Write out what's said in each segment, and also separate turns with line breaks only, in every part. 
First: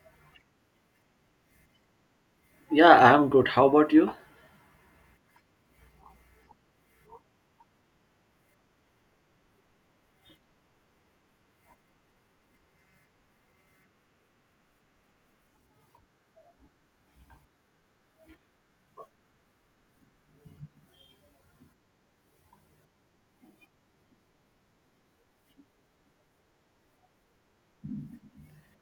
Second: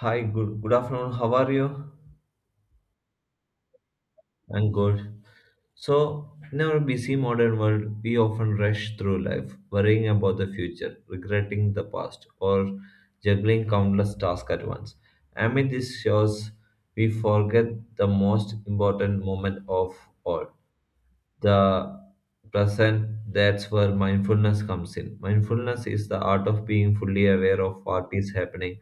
Hi, good afternoon. How are you?
Yeah, I'm good. How about you?
I'm good. So, in our busy modern world, we often rush through life, worrying about the future, regretting the past, or juggling countless tasks at once. Amid these shows, we forget the most important moment of all, the present. That's where mindfulness comes in. Mindfulness is the art of being fully aware of what is happening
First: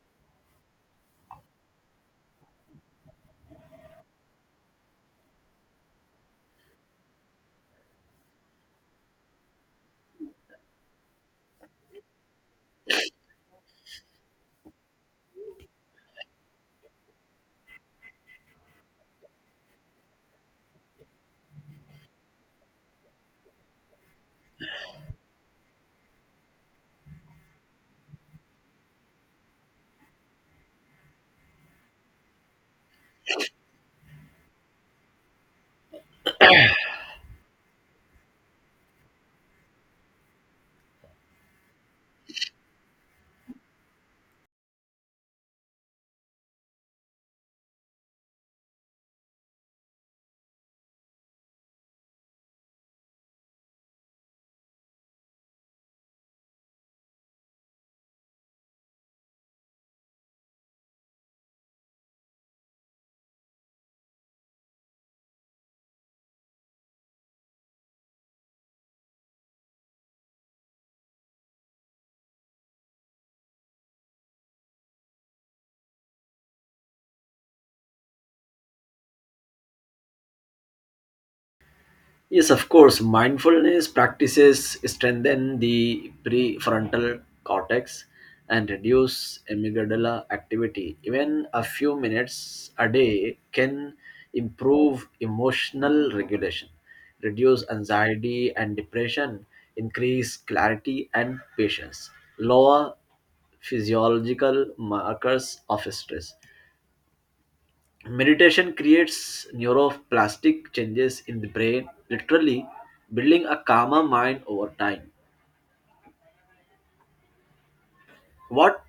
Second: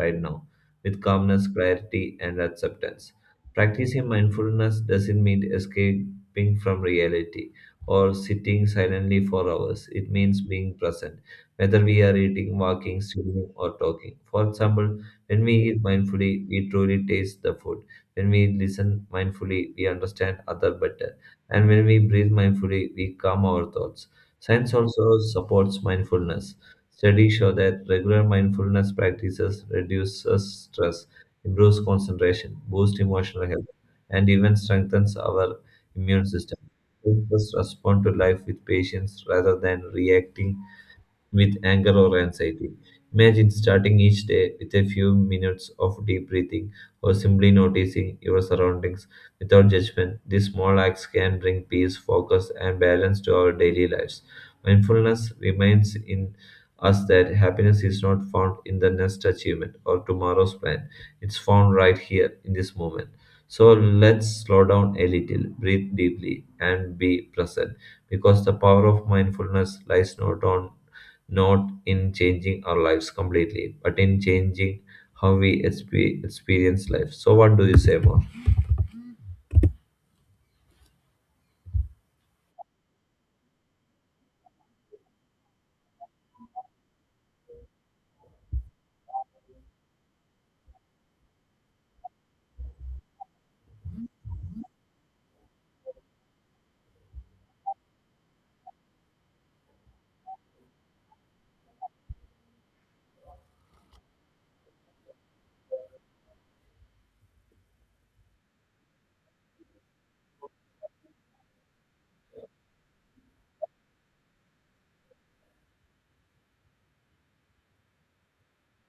right now, with calmness, clarity, and acceptance. Practicing mindfulness doesn't mean escaping from reality or sitting silently for hours. It means being present, whether we are eating, walking, swimming, or talking. For example, when we eat mindfully, we truly taste the food. When we listen mindfully, we understand other better. And when we breathe mindfully, we calm our thoughts. Science also supports mindfulness. Studies show that regular mindfulness practices reduces stress, improves concentration, boosts emotional health, and even strengthens our immune system. Helps us respond to life with patience rather than reacting with anger or anxiety. Imagine starting each day with a few minutes of deep breathing or simply noticing your surroundings without judgment. These small acts can bring peace, focus, and balance to our daily lives. Mindfulness reminds in us that happiness is not found in the next achievement or tomorrow's plan. It's found right here in this moment. So let's slow down a little, breathe deeply, and be present, because the power of mindfulness lies not in changing our lives completely, but in changing how we experience life. So, what do you say more?
Yes, of course. Mindfulness practices strengthen the prefrontal cortex and reduce amygdala activity. Even a few minutes a day can improve emotional regulation, reduce anxiety and depression, increase clarity and patience, lower physiological markers of stress. Meditation creates neuroplastic changes in the brain, literally building a calmer mind over time. What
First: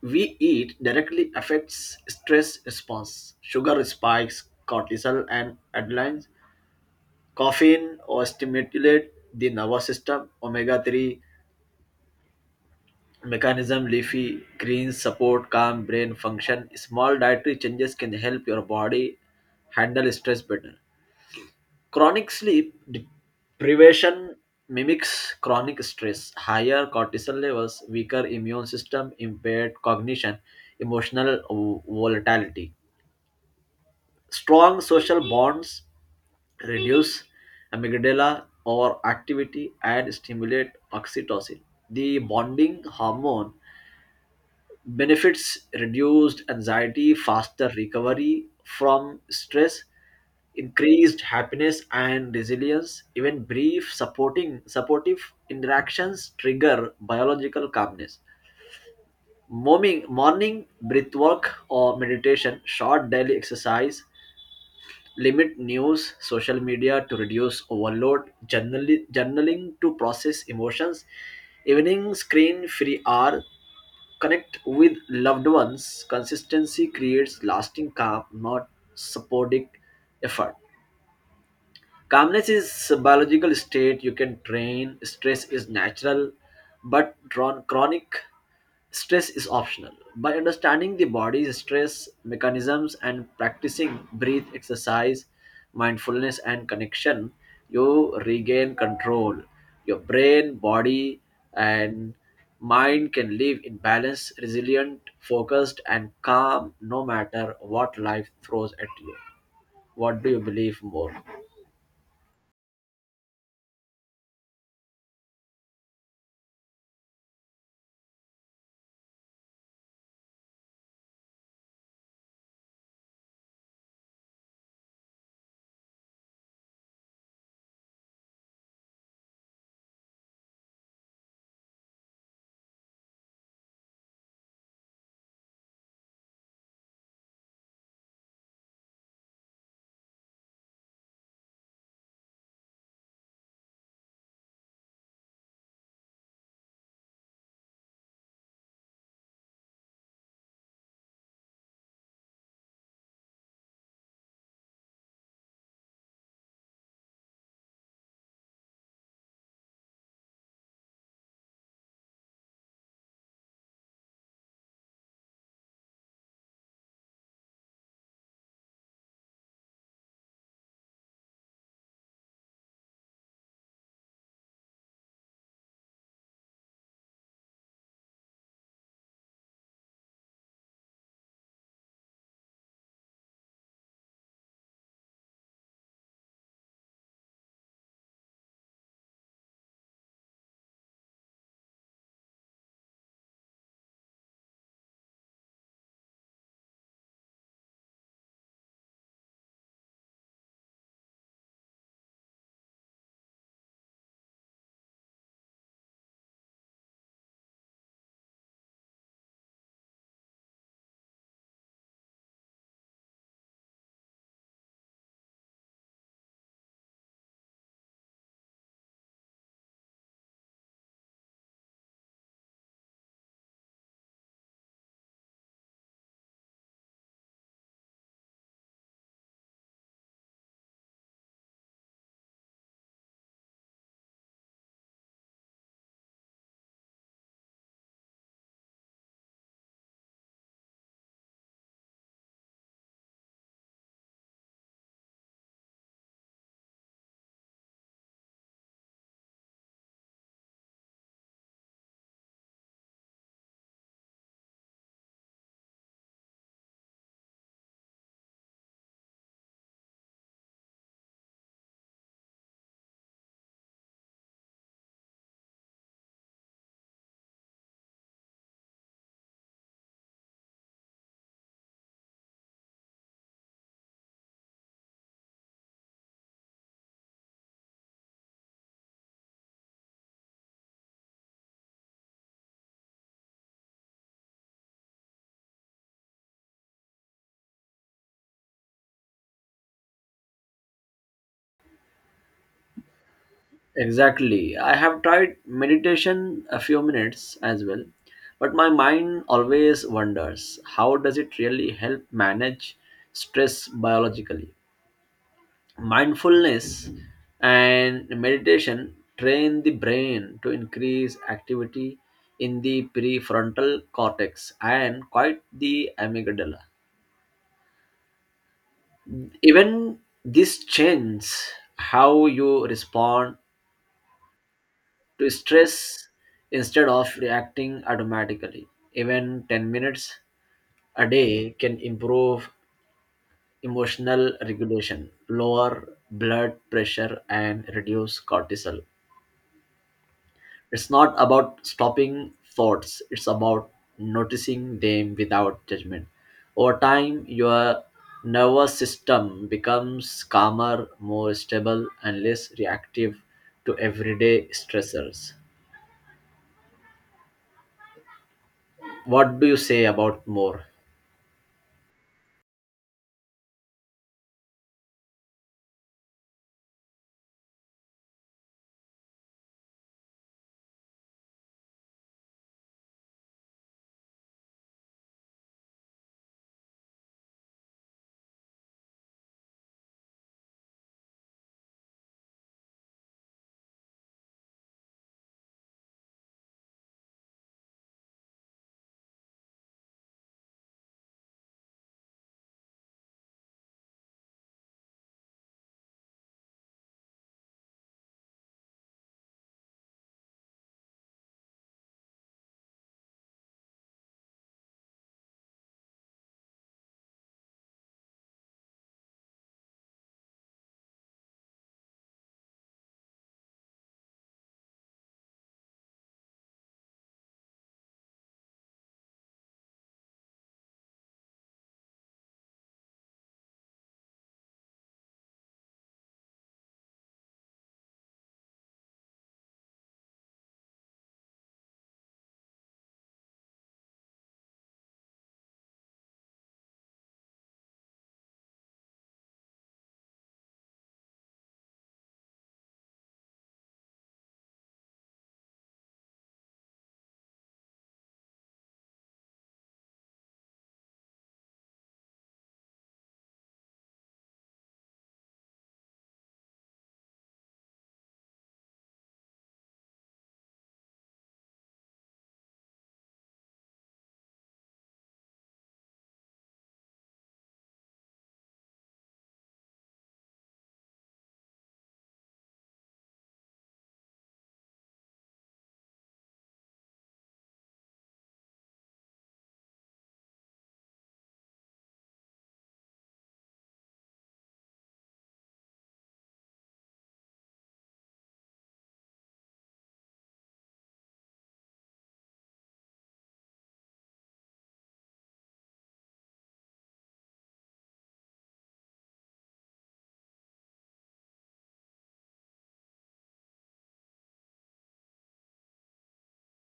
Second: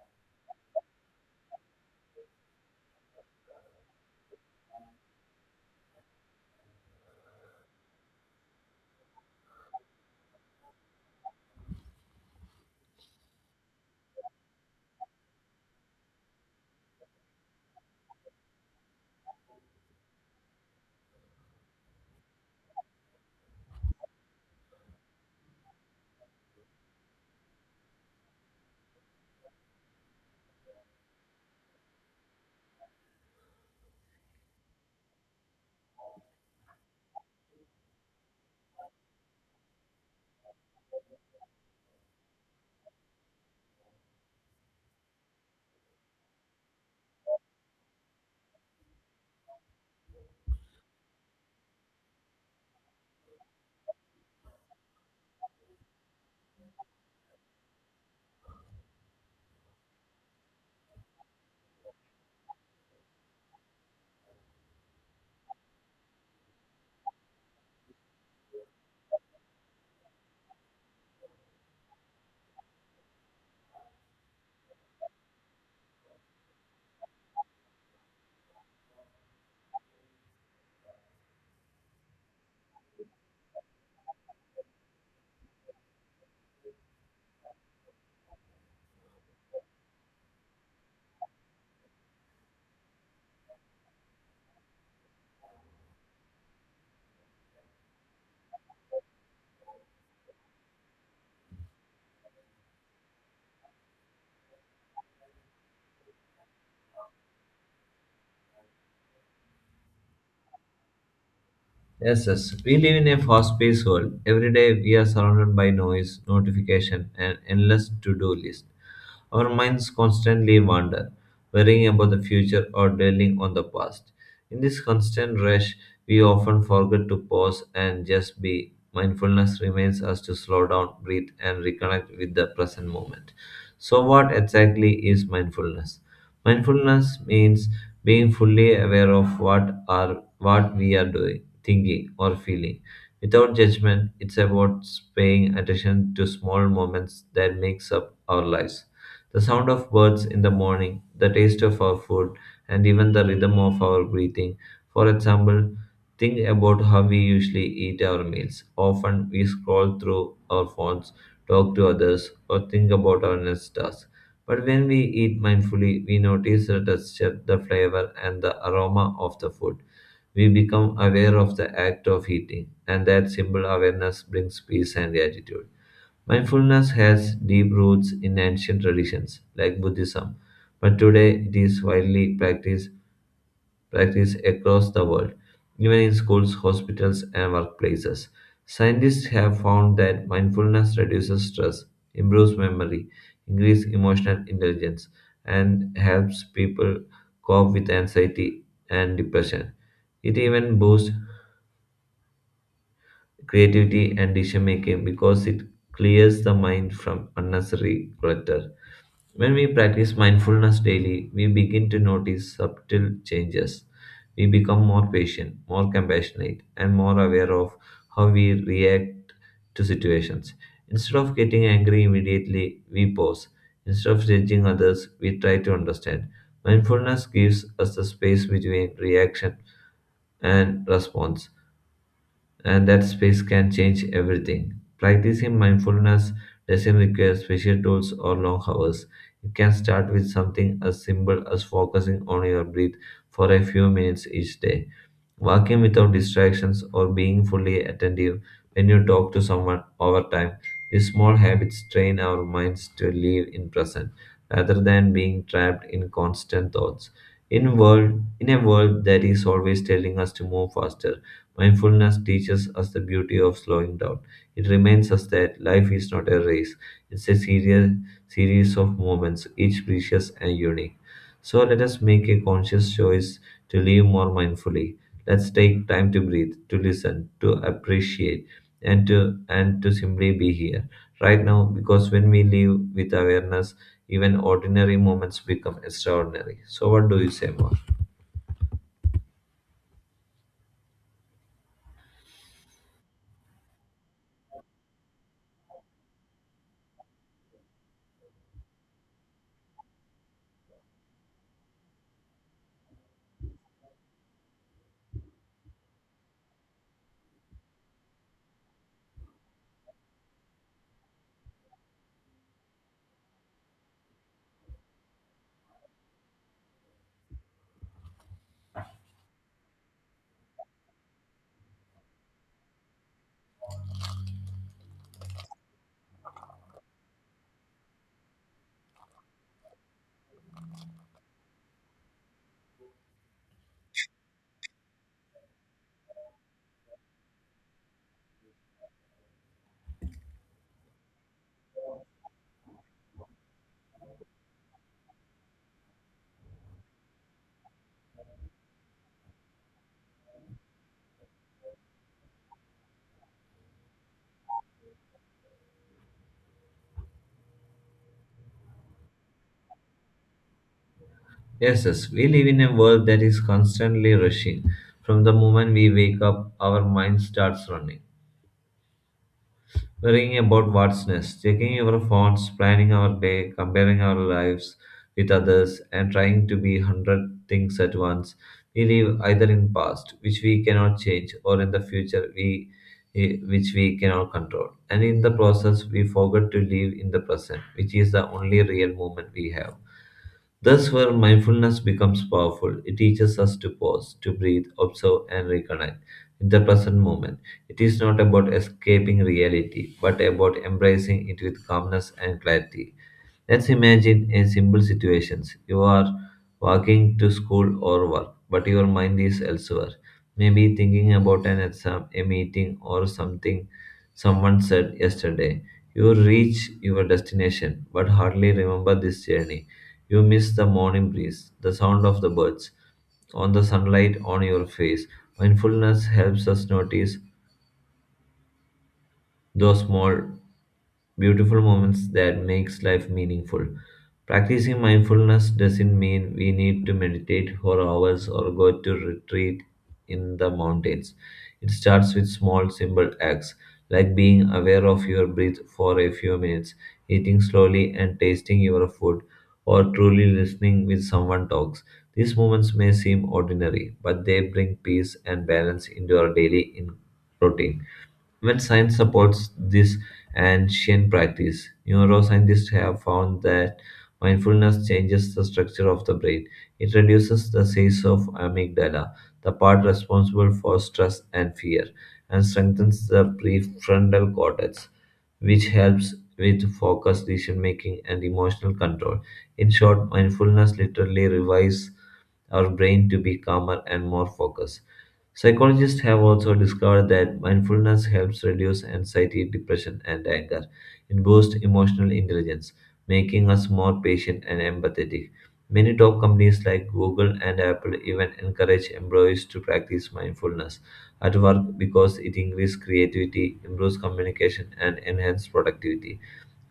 we eat directly affects stress response. Sugar spikes cortisol and adrenaline. Caffeine overstimulate the nervous system. Omega-3 mechanism leafy greens support calm brain function. Small dietary changes can help your body handle stress better. Chronic sleep deprivation mimics chronic stress, higher cortisol levels, weaker immune system, impaired cognition, emotional volatility. Strong social bonds reduce amygdala overactivity and stimulate oxytocin, the bonding hormone benefits reduced anxiety, faster recovery from stress, increased happiness and resilience. Even brief supporting supportive interactions trigger biological calmness. Morning breath work or meditation, short daily exercise, limit news, social media to reduce overload, journaling to process emotions, evening screen free hour, connect with loved ones. Consistency creates lasting calm, not supporting effort. Calmness is a biological state you can train. Stress is natural, but drawn chronic stress is optional. By understanding the body's stress mechanisms and practicing breath exercise, mindfulness, and connection, you regain control. Your brain, body, and mind can live in balance, resilient, focused, and calm no matter what life throws at you. What do you believe more?
Yes, yes. We live in a fast-paced world. Every day we are surrounded by noise, notification, and endless to-do list. Our minds constantly wander, worrying about the future or dwelling on the past. In this constant rush, we often forget to pause and just be. Mindfulness reminds us to slow down, breathe, and reconnect with the present moment. So, what exactly is mindfulness? Mindfulness means being fully aware of what we are doing, thinking, or feeling. Without judgment, it's about paying attention to small moments that makes up our lives. The sound of birds in the morning, the taste of our food, and even the rhythm of our breathing. For example, think about how we usually eat our meals. Often we scroll through our phones, talk to others, or think about our next task. But when we eat mindfully, we notice the texture, the flavor, and the aroma of the food. We become aware of the act of eating, and that simple awareness brings peace and gratitude. Mindfulness has deep roots in ancient traditions like Buddhism, but today it is widely practiced across the world, even in schools, hospitals, and workplaces. Scientists have found that mindfulness reduces stress, improves memory, increases emotional intelligence, and helps people cope with anxiety and depression. It even boosts creativity and decision making because it clears the mind from unnecessary clutter. When we practice mindfulness daily, we begin to notice subtle changes. We become more patient, more compassionate, and more aware of how we react to situations. Instead of getting angry immediately, we pause. Instead of judging others, we try to understand. Mindfulness gives us the space between reaction and response, and that space can change everything. Practicing mindfulness doesn't require special tools or long hours. It can start with something as simple as focusing on your breath for a few minutes each day. Working without distractions or being fully attentive when you talk to someone. Over time, these small habits train our minds to live in present rather than being trapped in constant thoughts. In a world that is always telling us to move faster, mindfulness teaches us the beauty of slowing down. It reminds us that life is not a race. It's a serious series of moments, each precious and unique. So let us make a conscious choice to live more mindfully. Let's take time to breathe, to listen, to appreciate, and to and to simply be here right now, because when we live with awareness, even ordinary moments become extraordinary. So what do you say more?
Exactly. I have tried meditation a few minutes as well, but my mind always wonders how does it really help manage stress biologically? Mindfulness and meditation train the brain to increase activity in the prefrontal cortex and quite the amygdala. Even this changes how you respond to stress instead of reacting automatically. Even 10 minutes a day can improve emotional regulation, lower blood pressure, and reduce cortisol. It's not about stopping thoughts, it's about noticing them without judgment. Over time, your nervous system becomes calmer, more stable, and less reactive to everyday stressors. What do you say about more?
Yes, yes, we live in a world that is constantly rushing. From the moment we wake up, our mind starts running, worrying about what's next, checking our phones, planning our day, comparing our lives with others, and trying to be hundred things at once. We live either in past, which we cannot change, or in the future, which we cannot control. And in the process, we forget to live in the present, which is the only real moment we have. Thus, where mindfulness becomes powerful. It teaches us to pause, to breathe, observe, and reconnect with the present moment. It is not about escaping reality, but about embracing it with calmness and clarity. Let's imagine a simple situation. You are walking to school or work, but your mind is elsewhere. Maybe thinking about an exam, a meeting, or something someone said yesterday. You reach your destination, but hardly remember this journey. You miss the morning breeze, the sound of the birds, on the sunlight on your face. Mindfulness helps us notice those small beautiful moments that makes life meaningful. Practicing mindfulness doesn't mean we need to meditate for hours or go to retreat in the mountains. It starts with small, simple acts like being aware of your breath for a few minutes, eating slowly and tasting your food, or truly listening when someone talks. These moments may seem ordinary, but they bring peace and balance into our daily routine. When science supports this ancient practice. Neuroscientists have found that mindfulness changes the structure of the brain. It reduces the size of amygdala, the part responsible for stress and fear, and strengthens the prefrontal cortex, which helps with focus, decision making, and emotional control. In short, mindfulness literally revives our brain to be calmer and more focused. Psychologists have also discovered that mindfulness helps reduce anxiety, depression, and anger. It boosts emotional intelligence, making us more patient and empathetic. Many top companies like Google and Apple even encourage employees to practice mindfulness at work because it increases creativity, improves communication, and enhances productivity.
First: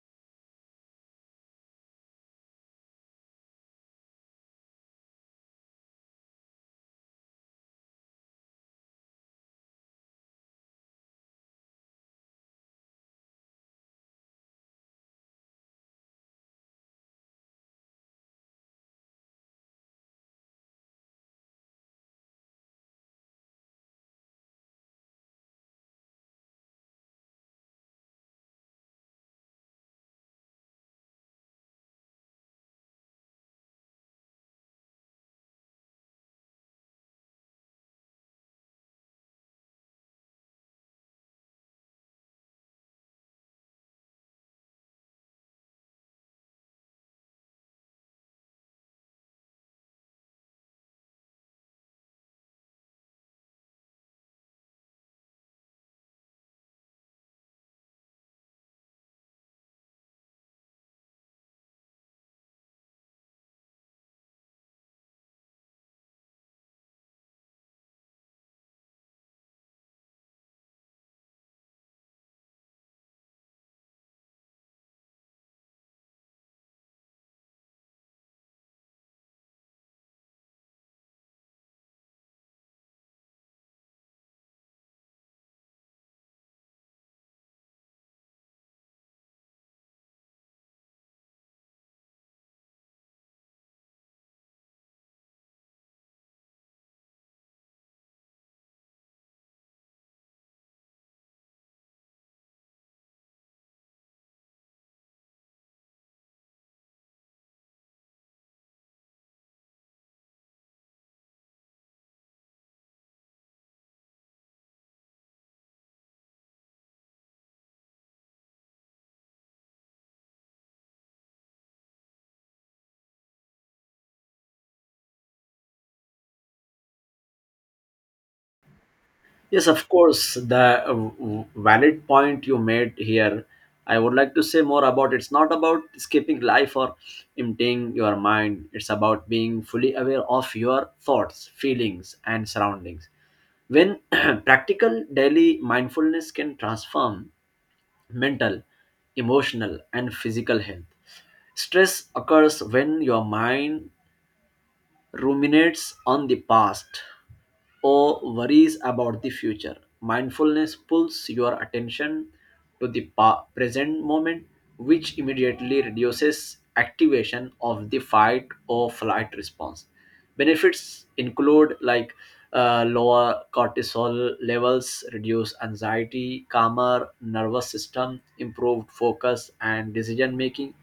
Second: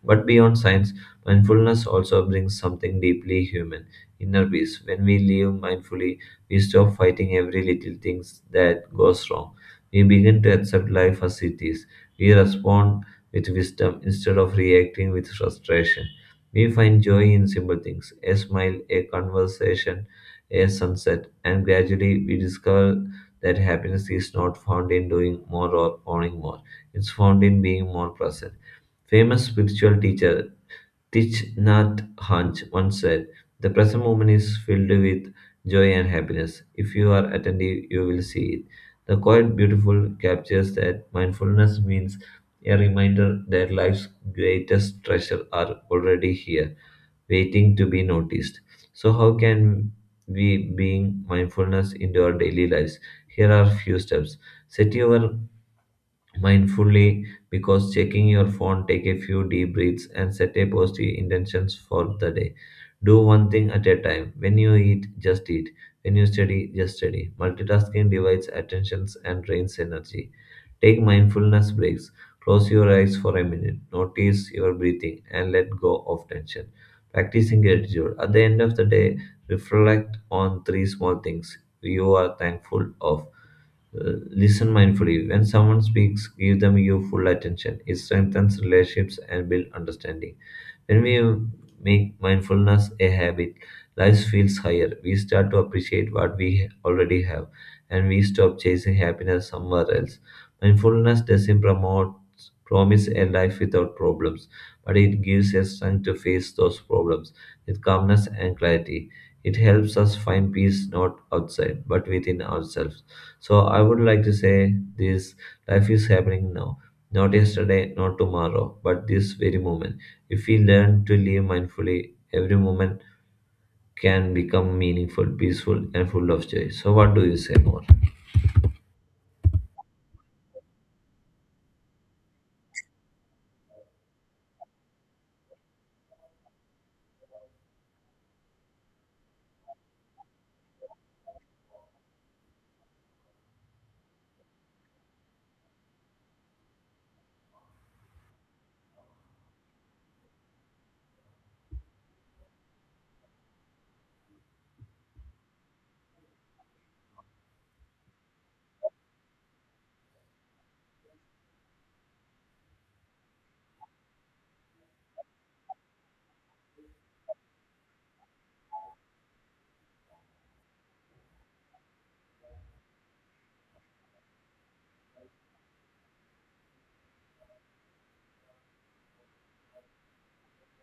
But beyond science, mindfulness also brings something deeply human, inner peace. When we live mindfully, we stop fighting every little thing that goes wrong. We begin to accept life as it is. We respond with wisdom instead of reacting with frustration. We find joy in simple things, a smile, a conversation, a sunset, and gradually we discover that happiness is not found in doing more or owning more. It's found in being more present. Famous spiritual teacher Thich Nhat Hanh once said, "The present moment is filled with joy and happiness. If you are attentive, you will see it." The quite beautiful captures that mindfulness means a reminder that life's greatest treasure are already here, waiting to be noticed. So, how can we bring mindfulness into our daily lives? Here are few steps. Set your mindfully because checking your phone, take a few deep breaths, and set a positive intentions for the day. Do one thing at a time. When you eat, just eat. When you study, just study. Multitasking divides attentions and drains energy. Take mindfulness breaks. Close your eyes for a minute. Notice your breathing and let go of tension. Practicing gratitude. At the end of the day, reflect on three small things you are thankful of. Listen mindfully. When someone speaks, give them your full attention. It strengthens relationships and builds understanding. When we make mindfulness a habit, life feels higher. We start to appreciate what we already have and we stop chasing happiness somewhere else. Mindfulness doesn't promote promise a life without problems, but it gives us strength to face those problems with calmness and clarity. It helps us find peace not outside but within ourselves. So I would like to say this, life is happening now, not yesterday, not tomorrow, but this very moment. If we learn to live mindfully, every moment can become meaningful, peaceful, and full of joy. So, what do you say more?
Yes, of course, the valid point you made here. I would like to say more about It's not about escaping life or emptying your mind. It's about being fully aware of your thoughts, feelings, and surroundings. When practical daily mindfulness can transform mental, emotional, and physical health. Stress occurs when your mind ruminates on the past, or worries about the future. Mindfulness pulls your attention to the present moment, which immediately reduces activation of the fight or flight response. Benefits include like lower cortisol levels, reduced anxiety, calmer nervous system, improved focus and decision making.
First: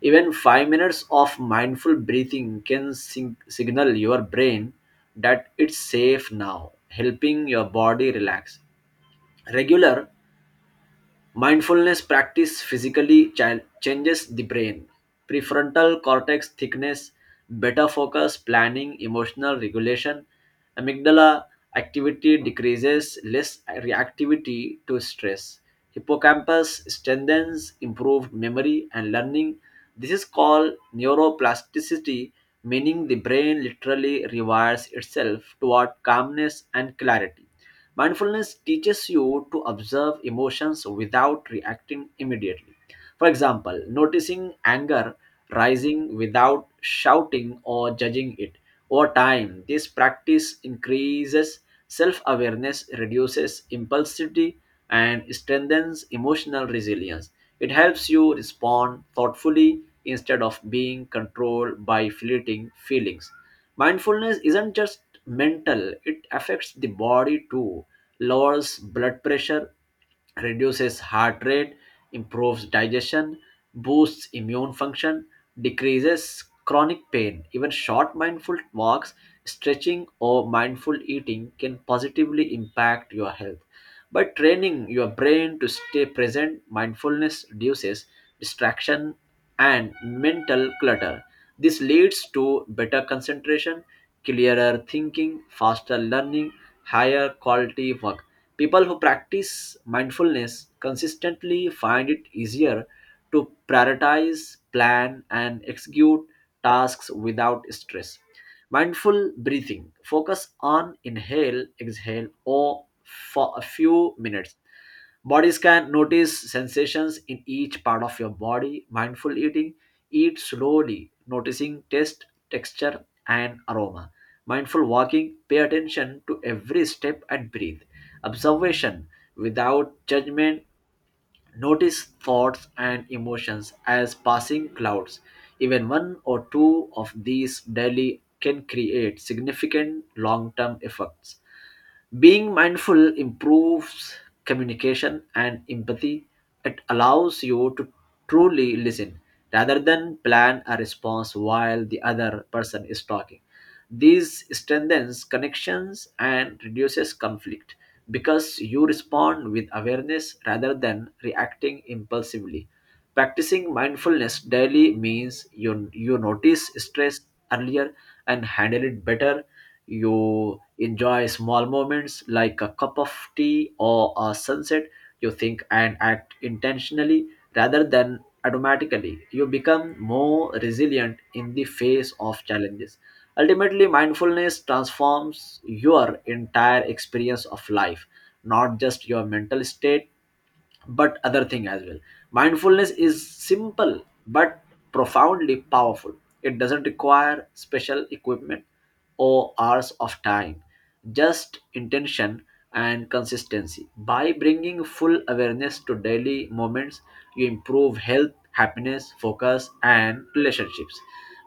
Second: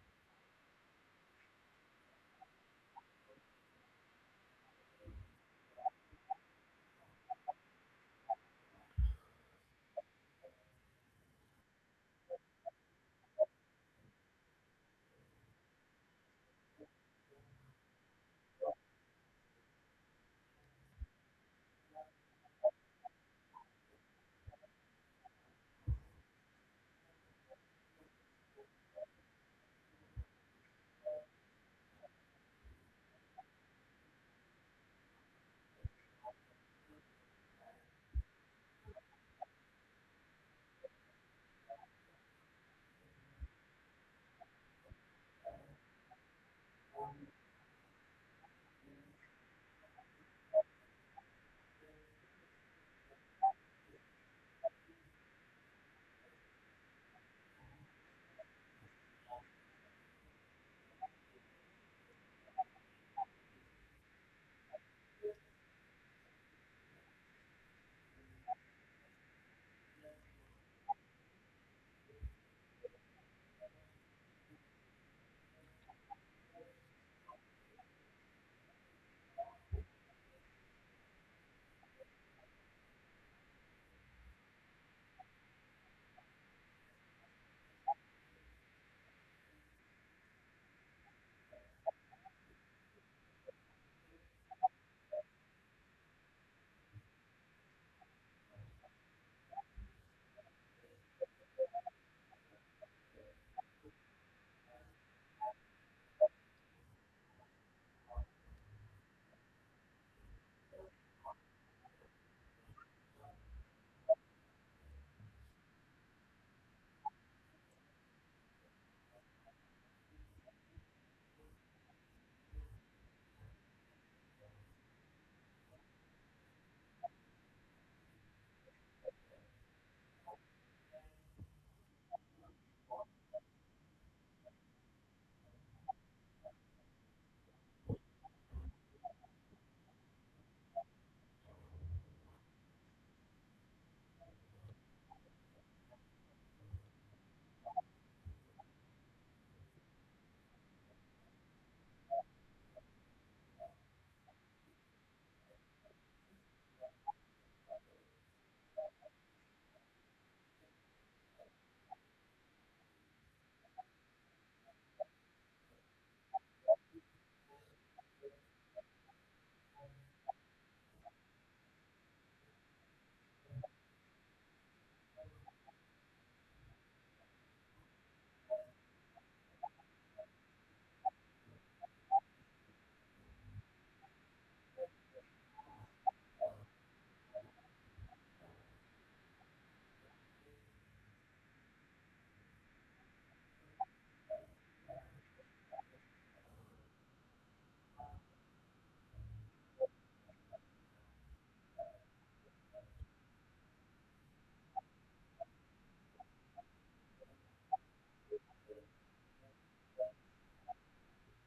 Even 5 minutes of mindful breathing can signal your brain that it's safe now, helping your body relax. Regular mindfulness practice physically changes the brain. Prefrontal cortex thickness, better focus, planning, emotional regulation. Amygdala activity decreases, less reactivity to stress. Hippocampus strengthens, improved memory and learning. This is called neuroplasticity, meaning the brain literally rewires itself toward calmness and clarity. Mindfulness teaches you to observe emotions without reacting immediately. For example, noticing anger rising without shouting or judging it. Over time, this practice increases self awareness, reduces impulsivity, and strengthens emotional resilience. It helps you respond thoughtfully instead of being controlled by fleeting feelings. Mindfulness isn't just mental, it affects the body too. Lowers blood pressure, reduces heart rate, improves digestion, boosts immune function, decreases chronic pain. Even short mindful walks, stretching, or mindful eating can positively impact your health. By training your brain to stay present, mindfulness reduces distraction and mental clutter. This leads to better concentration, clearer thinking, faster learning, higher quality work. People who practice mindfulness consistently find it easier to prioritize, plan, and execute tasks without stress. Mindful breathing: focus on inhale, exhale, or for a few minutes. Bodies can notice sensations in each part of your body. Mindful eating: eat slowly, noticing taste, texture, and aroma. Mindful walking: pay attention to every step and breathe. Observation, without judgment, notice thoughts and emotions as passing clouds. Even one or two of these daily can create significant long term effects. Being mindful improves communication and empathy. It allows you to truly listen rather than plan a response while the other person is talking. This strengthens connections and reduces conflict because you respond with awareness rather than reacting impulsively. Practicing mindfulness daily means you notice stress earlier and handle it better. You enjoy small moments like a cup of tea or a sunset. You think and act intentionally rather than automatically. You become more resilient in the face of challenges. Ultimately, mindfulness transforms your entire experience of life, not just your mental state but other thing as well. Mindfulness is simple but profoundly powerful. It doesn't require special equipment or hours of time, just intention and consistency. By bringing full awareness to daily moments, you improve health, happiness, focus, and relationships.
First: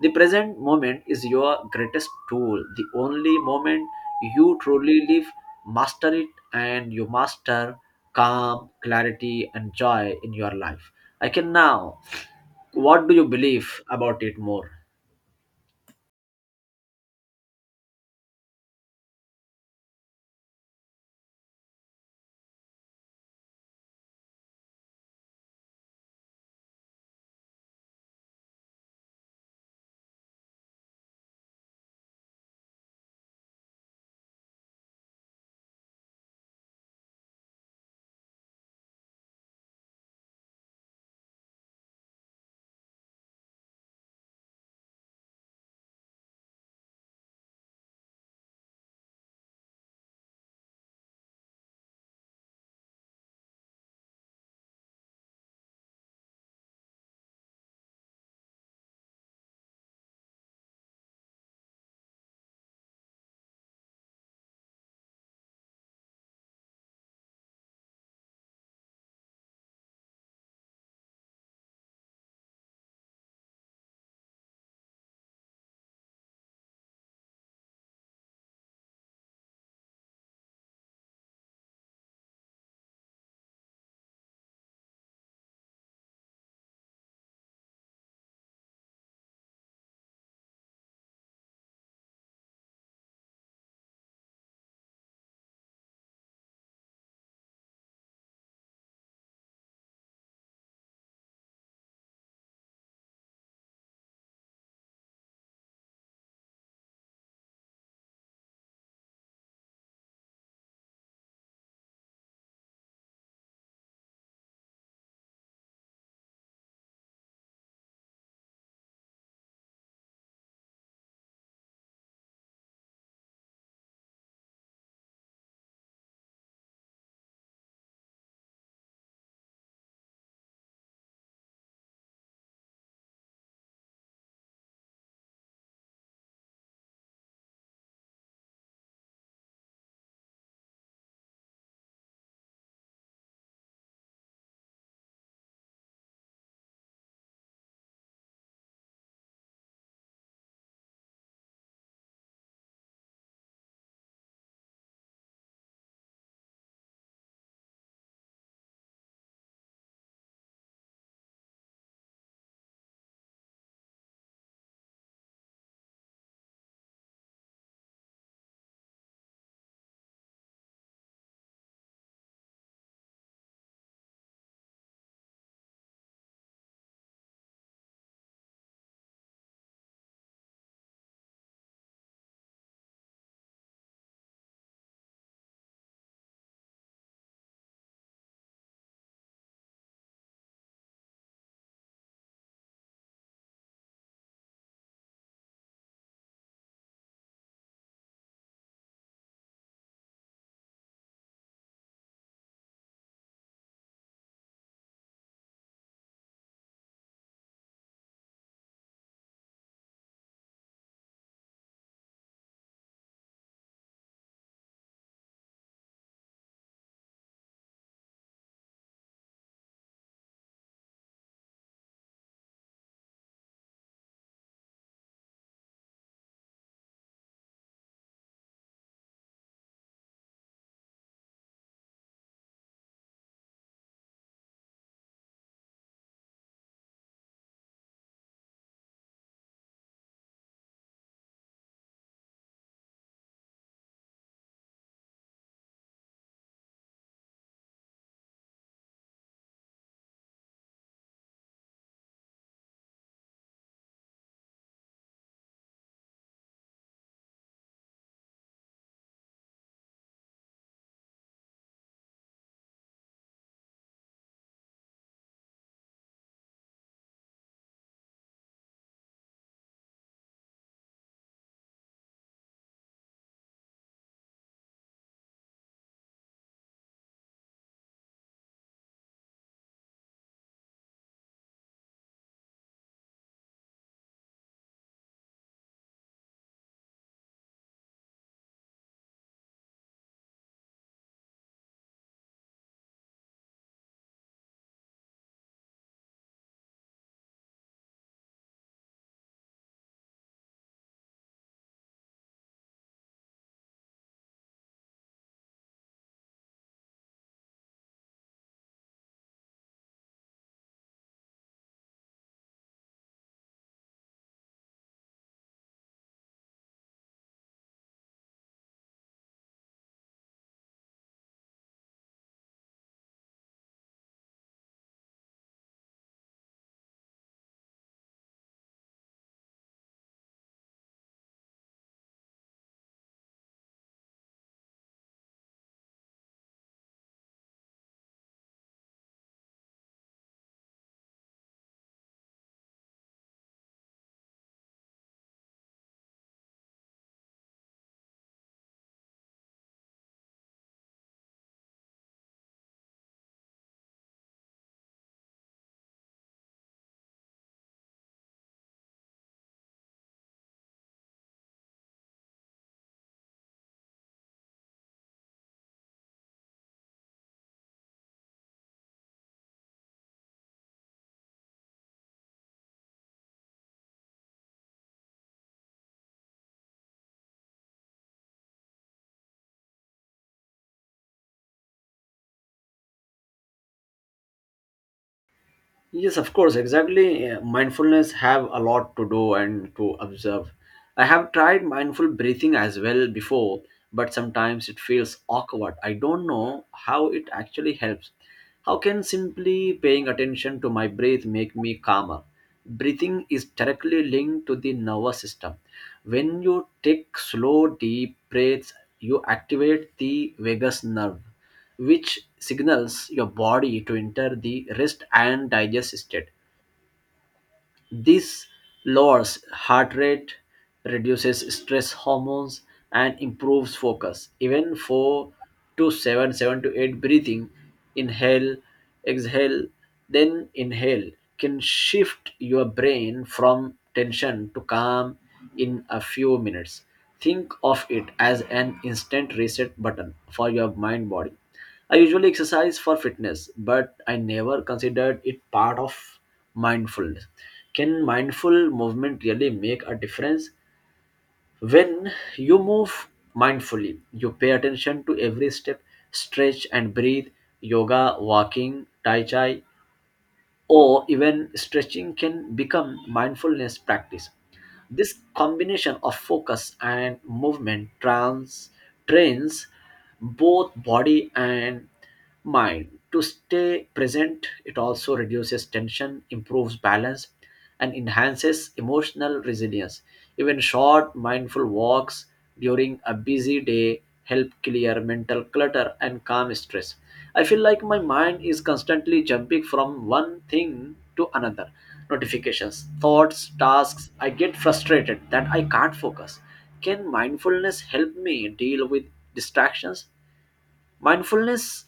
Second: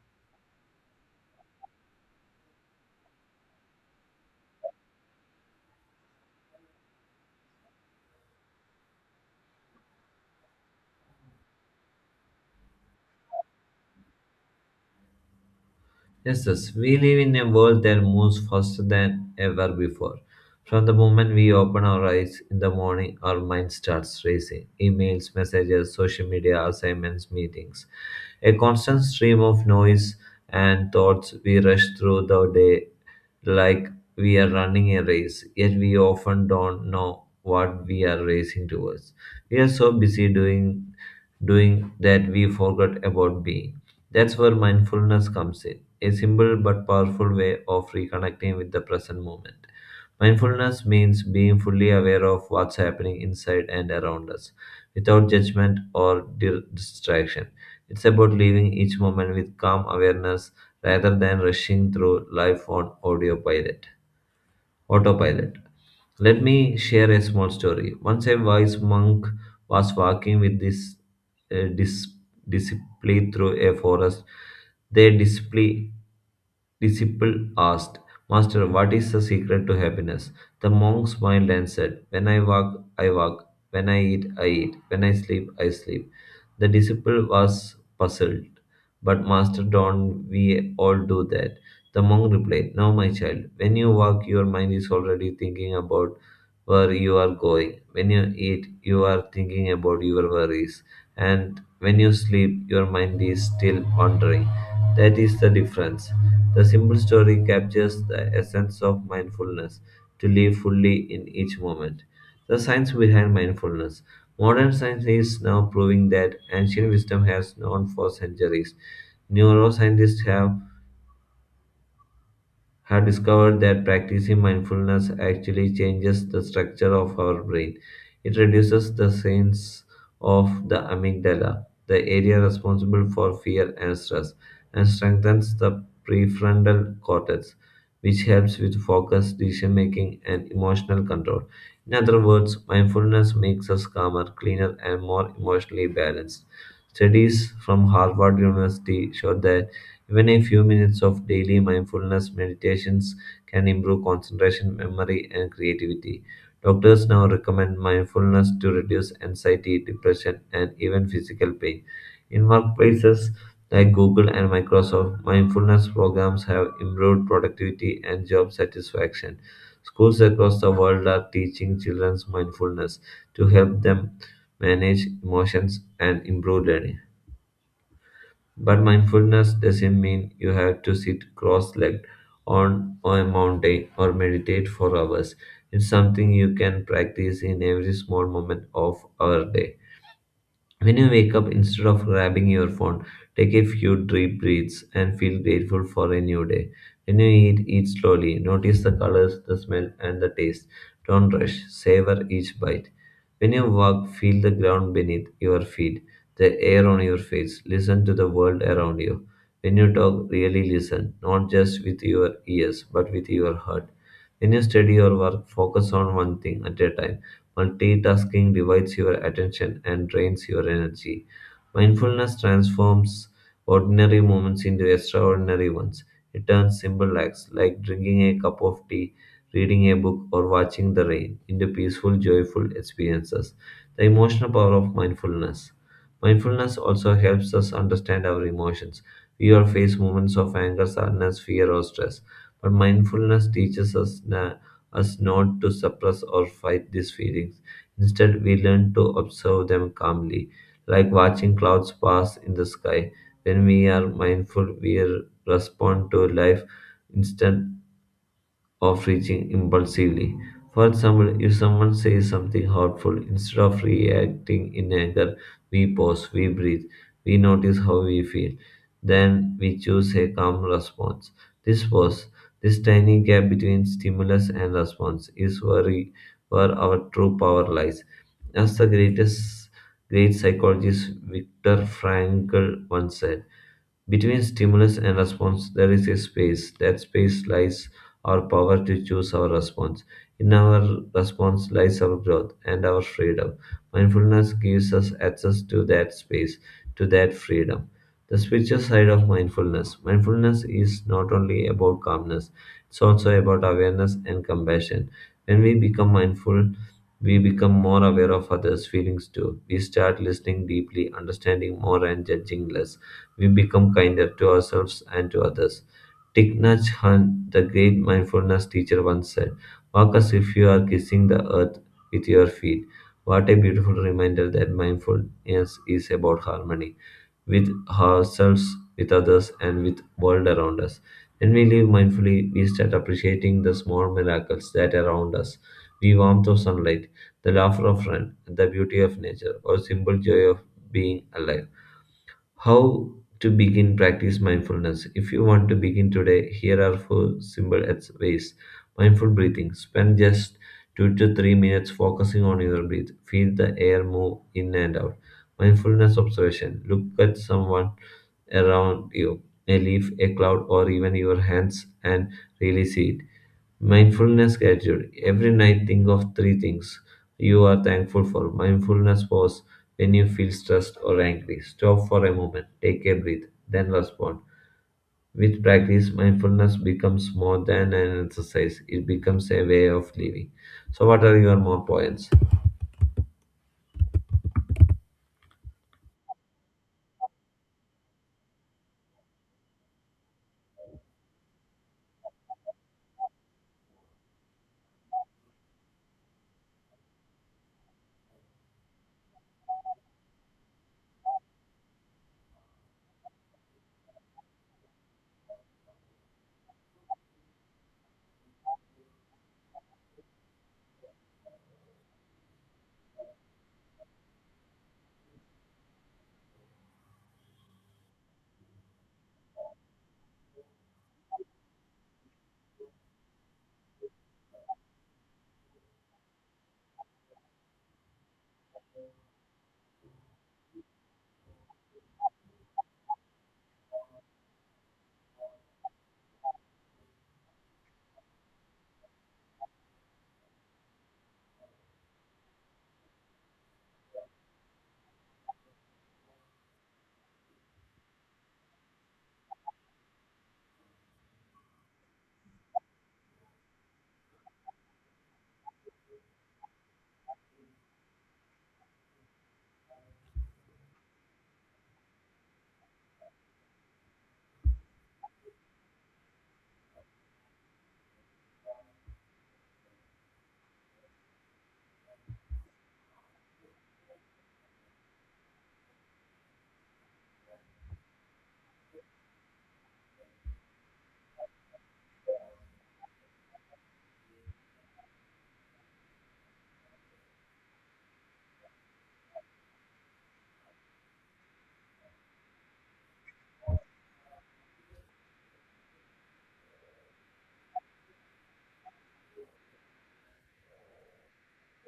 The present moment is your greatest tool, the only moment you truly live. Master it, and you master calm, clarity, and joy in your life. I can now. What do you believe about it more?
Yes, yes, we live in a world that moves faster than ever before. From the moment we open our eyes in the morning, our mind starts racing. Emails, messages, social media, assignments, meetings. A constant stream of noise and thoughts, we rush through the day like we are running a race, yet we often don't know what we are racing towards. We are so busy doing that we forgot about being. That's where mindfulness comes in, a simple but powerful way of reconnecting with the present moment. Mindfulness means being fully aware of what's happening inside and around us, without judgment or distraction. It's about living each moment with calm awareness rather than rushing through life on autopilot. Autopilot. Let me share a small story. Once a wise monk was walking with this uh, dis- disciple through a forest. Their disciple asked, "Master, what is the secret to happiness?" The monk smiled and said, "When I walk, I walk. When I eat, I eat. When I sleep, I sleep." The disciple was puzzled. "But, Master, don't we all do that?" The monk replied, "No, my child, when you walk, your mind is already thinking about where you are going. When you eat, you are thinking about your worries. And when you sleep, your mind is still wandering. That is the difference." The simple story captures the essence of mindfulness to live fully in each moment. The science behind mindfulness. Modern science is now proving that ancient wisdom has known for centuries. Neuroscientists have discovered that practicing mindfulness actually changes the structure of our brain. It reduces the sense of the amygdala, the area responsible for fear and stress, and strengthens the prefrontal cortex, which helps with focus, decision making, and emotional control. In other words, mindfulness makes us calmer, cleaner, and more emotionally balanced. Studies from Harvard University show that even a few minutes of daily mindfulness meditations can improve concentration, memory, and creativity. Doctors now recommend mindfulness to reduce anxiety, depression, and even physical pain. In workplaces like Google and Microsoft, mindfulness programs have improved productivity and job satisfaction. Schools across the world are teaching children mindfulness to help them manage emotions and improve learning. But mindfulness doesn't mean you have to sit cross legged on a mountain or meditate for hours. It's something you can practice in every small moment of our day. When you wake up, instead of grabbing your phone, take a few deep breaths and feel grateful for a new day. When you eat, eat slowly. Notice the colors, the smell, and the taste. Don't rush. Savor each bite. When you walk, feel the ground beneath your feet, the air on your face. Listen to the world around you. When you talk, really listen, not just with your ears, but with your heart. When you study or work, focus on one thing at a time. Multitasking divides your attention and drains your energy. Mindfulness transforms ordinary moments into extraordinary ones. It turns simple acts like drinking a cup of tea, reading a book, or watching the rain into peaceful, joyful experiences. The emotional power of mindfulness. Mindfulness also helps us understand our emotions. We all face moments of anger, sadness, fear, or stress, but mindfulness teaches us not to suppress or fight these feelings. Instead, we learn to observe them calmly, like watching clouds pass in the sky. When we are mindful, we respond to life instead of reaching impulsively. For example, if someone says something hurtful, instead of reacting in anger, we pause, we breathe, we notice how we feel. Then we choose a calm response. This pause, this tiny gap between stimulus and response, is where our true power lies. As the great psychologist Viktor Frankl once said, between stimulus and response, there is a space. That space lies our power to choose our response. In our response lies our growth and our freedom. Mindfulness gives us access to that space, to that freedom. The spiritual side of mindfulness. Mindfulness is not only about calmness, it's also about awareness and compassion. When we become mindful, we become more aware of others' feelings too. We start listening deeply, understanding more, and judging less. We become kinder to ourselves and to others. Thich Nhat Hanh, the great mindfulness teacher, once said, "Walk as if you are kissing the earth with your feet." What a beautiful reminder that mindfulness is about harmony with ourselves, with others, and with world around us. When we live mindfully, we start appreciating the small miracles that are around us. The warmth of sunlight, the laughter of friend, the beauty of nature, or simple joy of being alive. How to begin practice mindfulness. If you want to begin today, here are four simple ways. Mindful breathing. Spend just 2 to 3 minutes focusing on your breath. Feel the air move in and out. Mindfulness observation. Look at someone around you, a leaf, a cloud, or even your hands and really see it. Mindfulness gratitude. Every night, think of three things you are thankful for. Mindfulness pause when you feel stressed or angry. Stop for a moment, take a breath, then respond. With practice, mindfulness becomes more than an exercise, it becomes a way of living. So, what are your more points?
Yes, of course, exactly. Mindfulness have a lot to do and to observe. I have tried mindful breathing as well before, but sometimes it feels awkward. I don't know how it actually helps. How can simply paying attention to my breath make me calmer? Breathing is directly linked to the nervous system. When you take slow, deep breaths, you activate the vagus nerve, which signals your body to enter the rest and digest state. This lowers heart rate, reduces stress hormones, and improves focus. Even 4 to 7, 7 to 8 breathing, inhale, exhale, then inhale, can shift your brain from tension to calm in a few minutes. Think of it as an instant reset button for your mind body. I usually exercise for fitness, but I never considered it part of mindfulness. Can mindful movement really make a difference? When you move mindfully, you pay attention to every step, stretch, and breathe. Yoga, walking, tai chi, or even stretching can become mindfulness practice. This combination of focus and movement trains both body and mind to stay present. It also reduces tension, improves balance, and enhances emotional resilience. Even short, mindful walks during a busy day help clear mental clutter and calm stress. I feel like my mind is constantly jumping from one thing to another, notifications, thoughts, tasks. I get frustrated that I can't focus. Can mindfulness help me deal with distractions? Mindfulness,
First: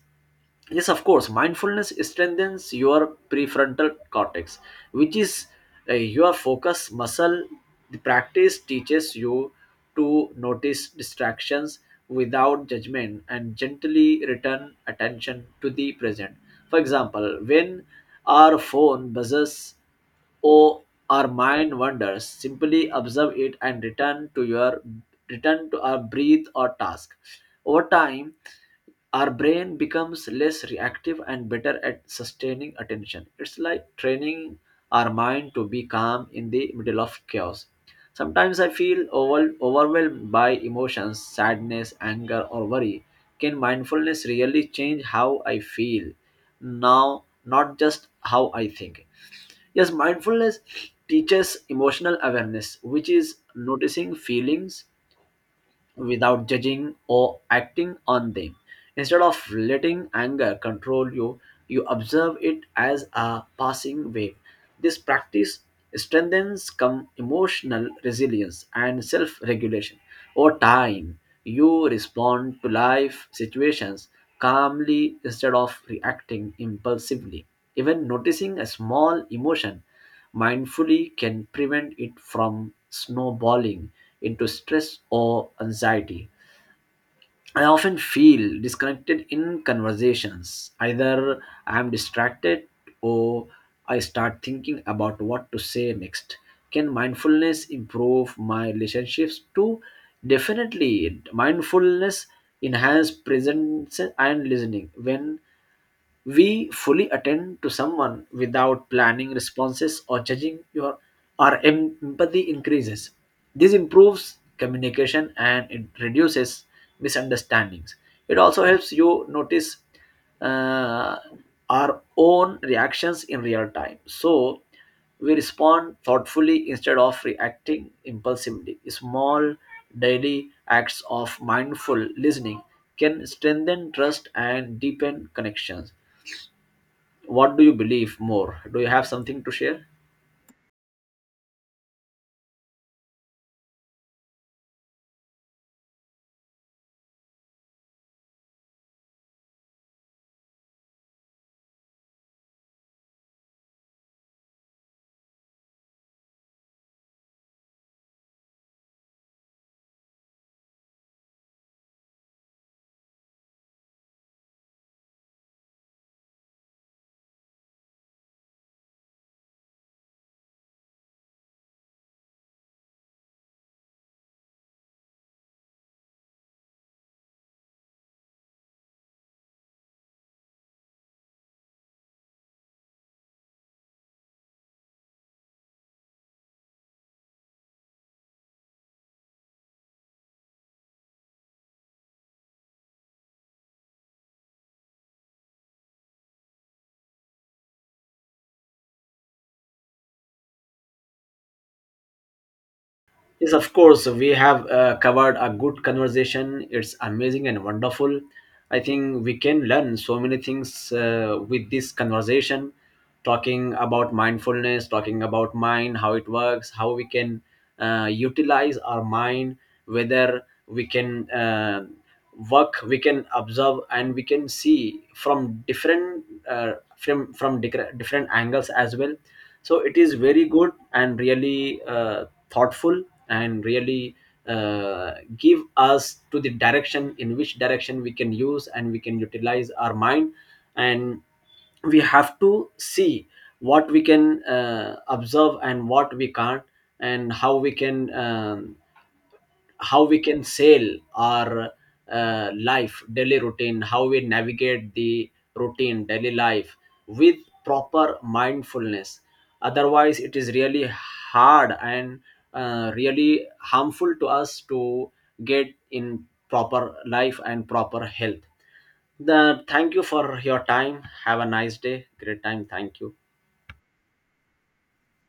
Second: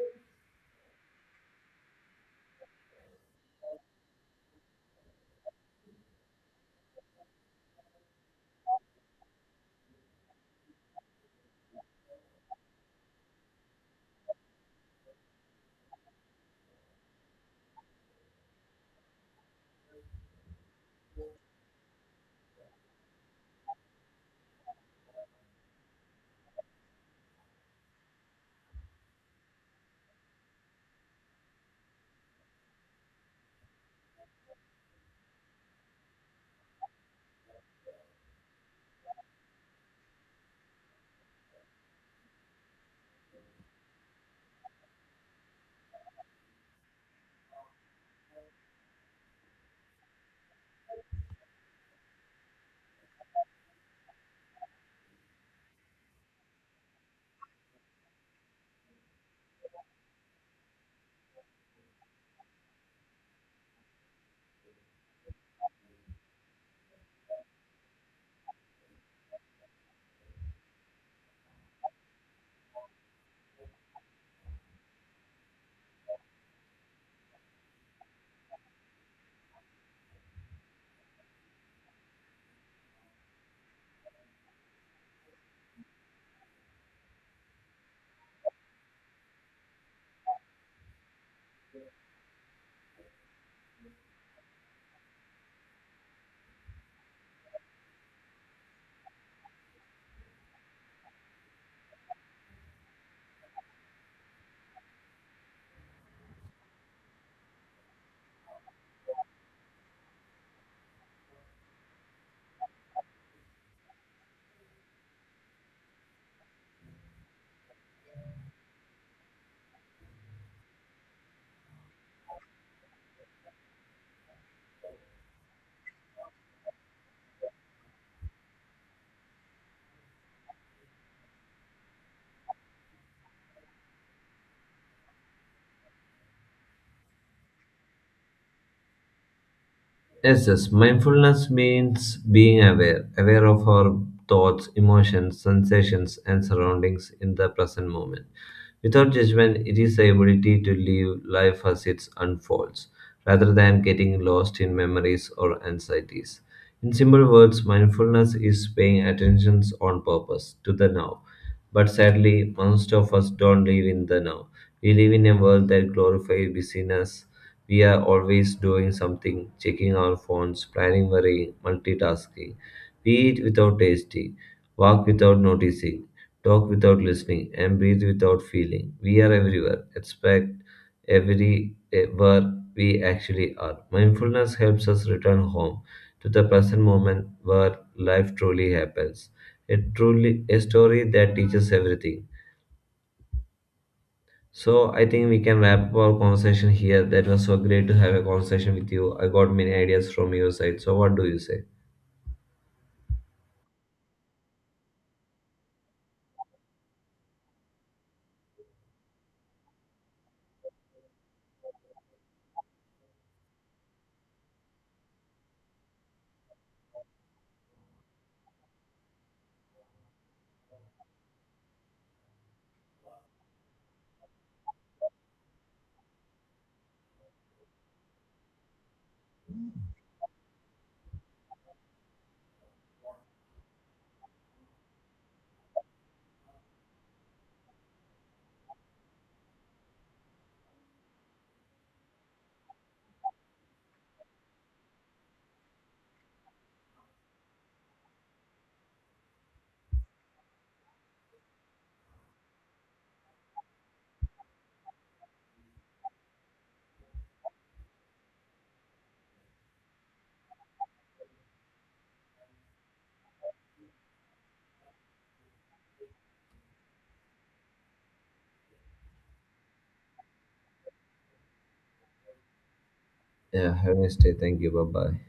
yes, of course, mindfulness strengthens your prefrontal cortex, which is your focus muscle. The practice teaches you to notice distractions without judgment and gently return attention to the present. For example, when our phone buzzes or our mind wanders, simply observe it and return to our breathe or task. Over time, our brain becomes less reactive and better at sustaining attention. It's like training our mind to be calm in the middle of chaos. Sometimes I feel overwhelmed by emotions, sadness, anger, or worry. Can mindfulness really change how I feel now, not just how I think? Yes, mindfulness teaches emotional awareness, which is noticing feelings without judging or acting on them. Instead of letting anger control you, you observe it as a passing wave. This practice strengthens emotional resilience and self regulation. Over time, you respond to life situations calmly instead of reacting impulsively. Even noticing a small emotion mindfully can prevent it from snowballing into stress or anxiety. I often feel disconnected in conversations. Either I am distracted or I start thinking about what to say next. Can mindfulness improve my relationships too? Definitely. Mindfulness enhance presence and listening. When we fully attend to someone without planning responses or judging, your our empathy increases. This improves communication and it reduces misunderstandings. It also helps you notice uh, our own reactions in real time. So we respond thoughtfully instead of reacting impulsively. Small daily acts of mindful listening can strengthen trust and deepen connections. What do you believe more? Do you have something to share?
Yes, yes. Mindfulness means being aware, aware of our thoughts, emotions, sensations, and surroundings in the present moment. Without judgment, it is the ability to live life as it unfolds, rather than getting lost in memories or anxieties. In simple words, mindfulness is paying attention on purpose to the now. But sadly, most of us don't live in the now. We live in a world that glorifies busyness. We are always doing something, checking our phones, planning, worrying, multitasking. We eat without tasting, walk without noticing, talk without listening, and breathe without feeling. We are everywhere, expect everywhere we actually are. Mindfulness helps us return home to the present moment where life truly happens. A truly a story that teaches everything, so I think we can wrap up our conversation here. That was so great to have a conversation with you. I got many ideas from your side. So what do you say?
Yes, of course, we have covered a good conversation. It's amazing and wonderful. I think we can learn so many things with this conversation. Talking about mindfulness, talking about mind, how it works, how we can utilize our mind, whether we can work, we can observe and we can see from different from different angles as well. So it is very good and really thoughtful and really uh, give us to the direction in which direction we can use and we can utilize our mind. And we have to see what we can observe and what we can't. And how we can sail our life daily routine, how we navigate the routine daily life with proper mindfulness. Otherwise it is really hard and really harmful to us to get in proper life and proper health. The Thank you for your time. Have a nice day. Great time. Thank you.
Yeah, have a nice day. Thank you. Bye bye.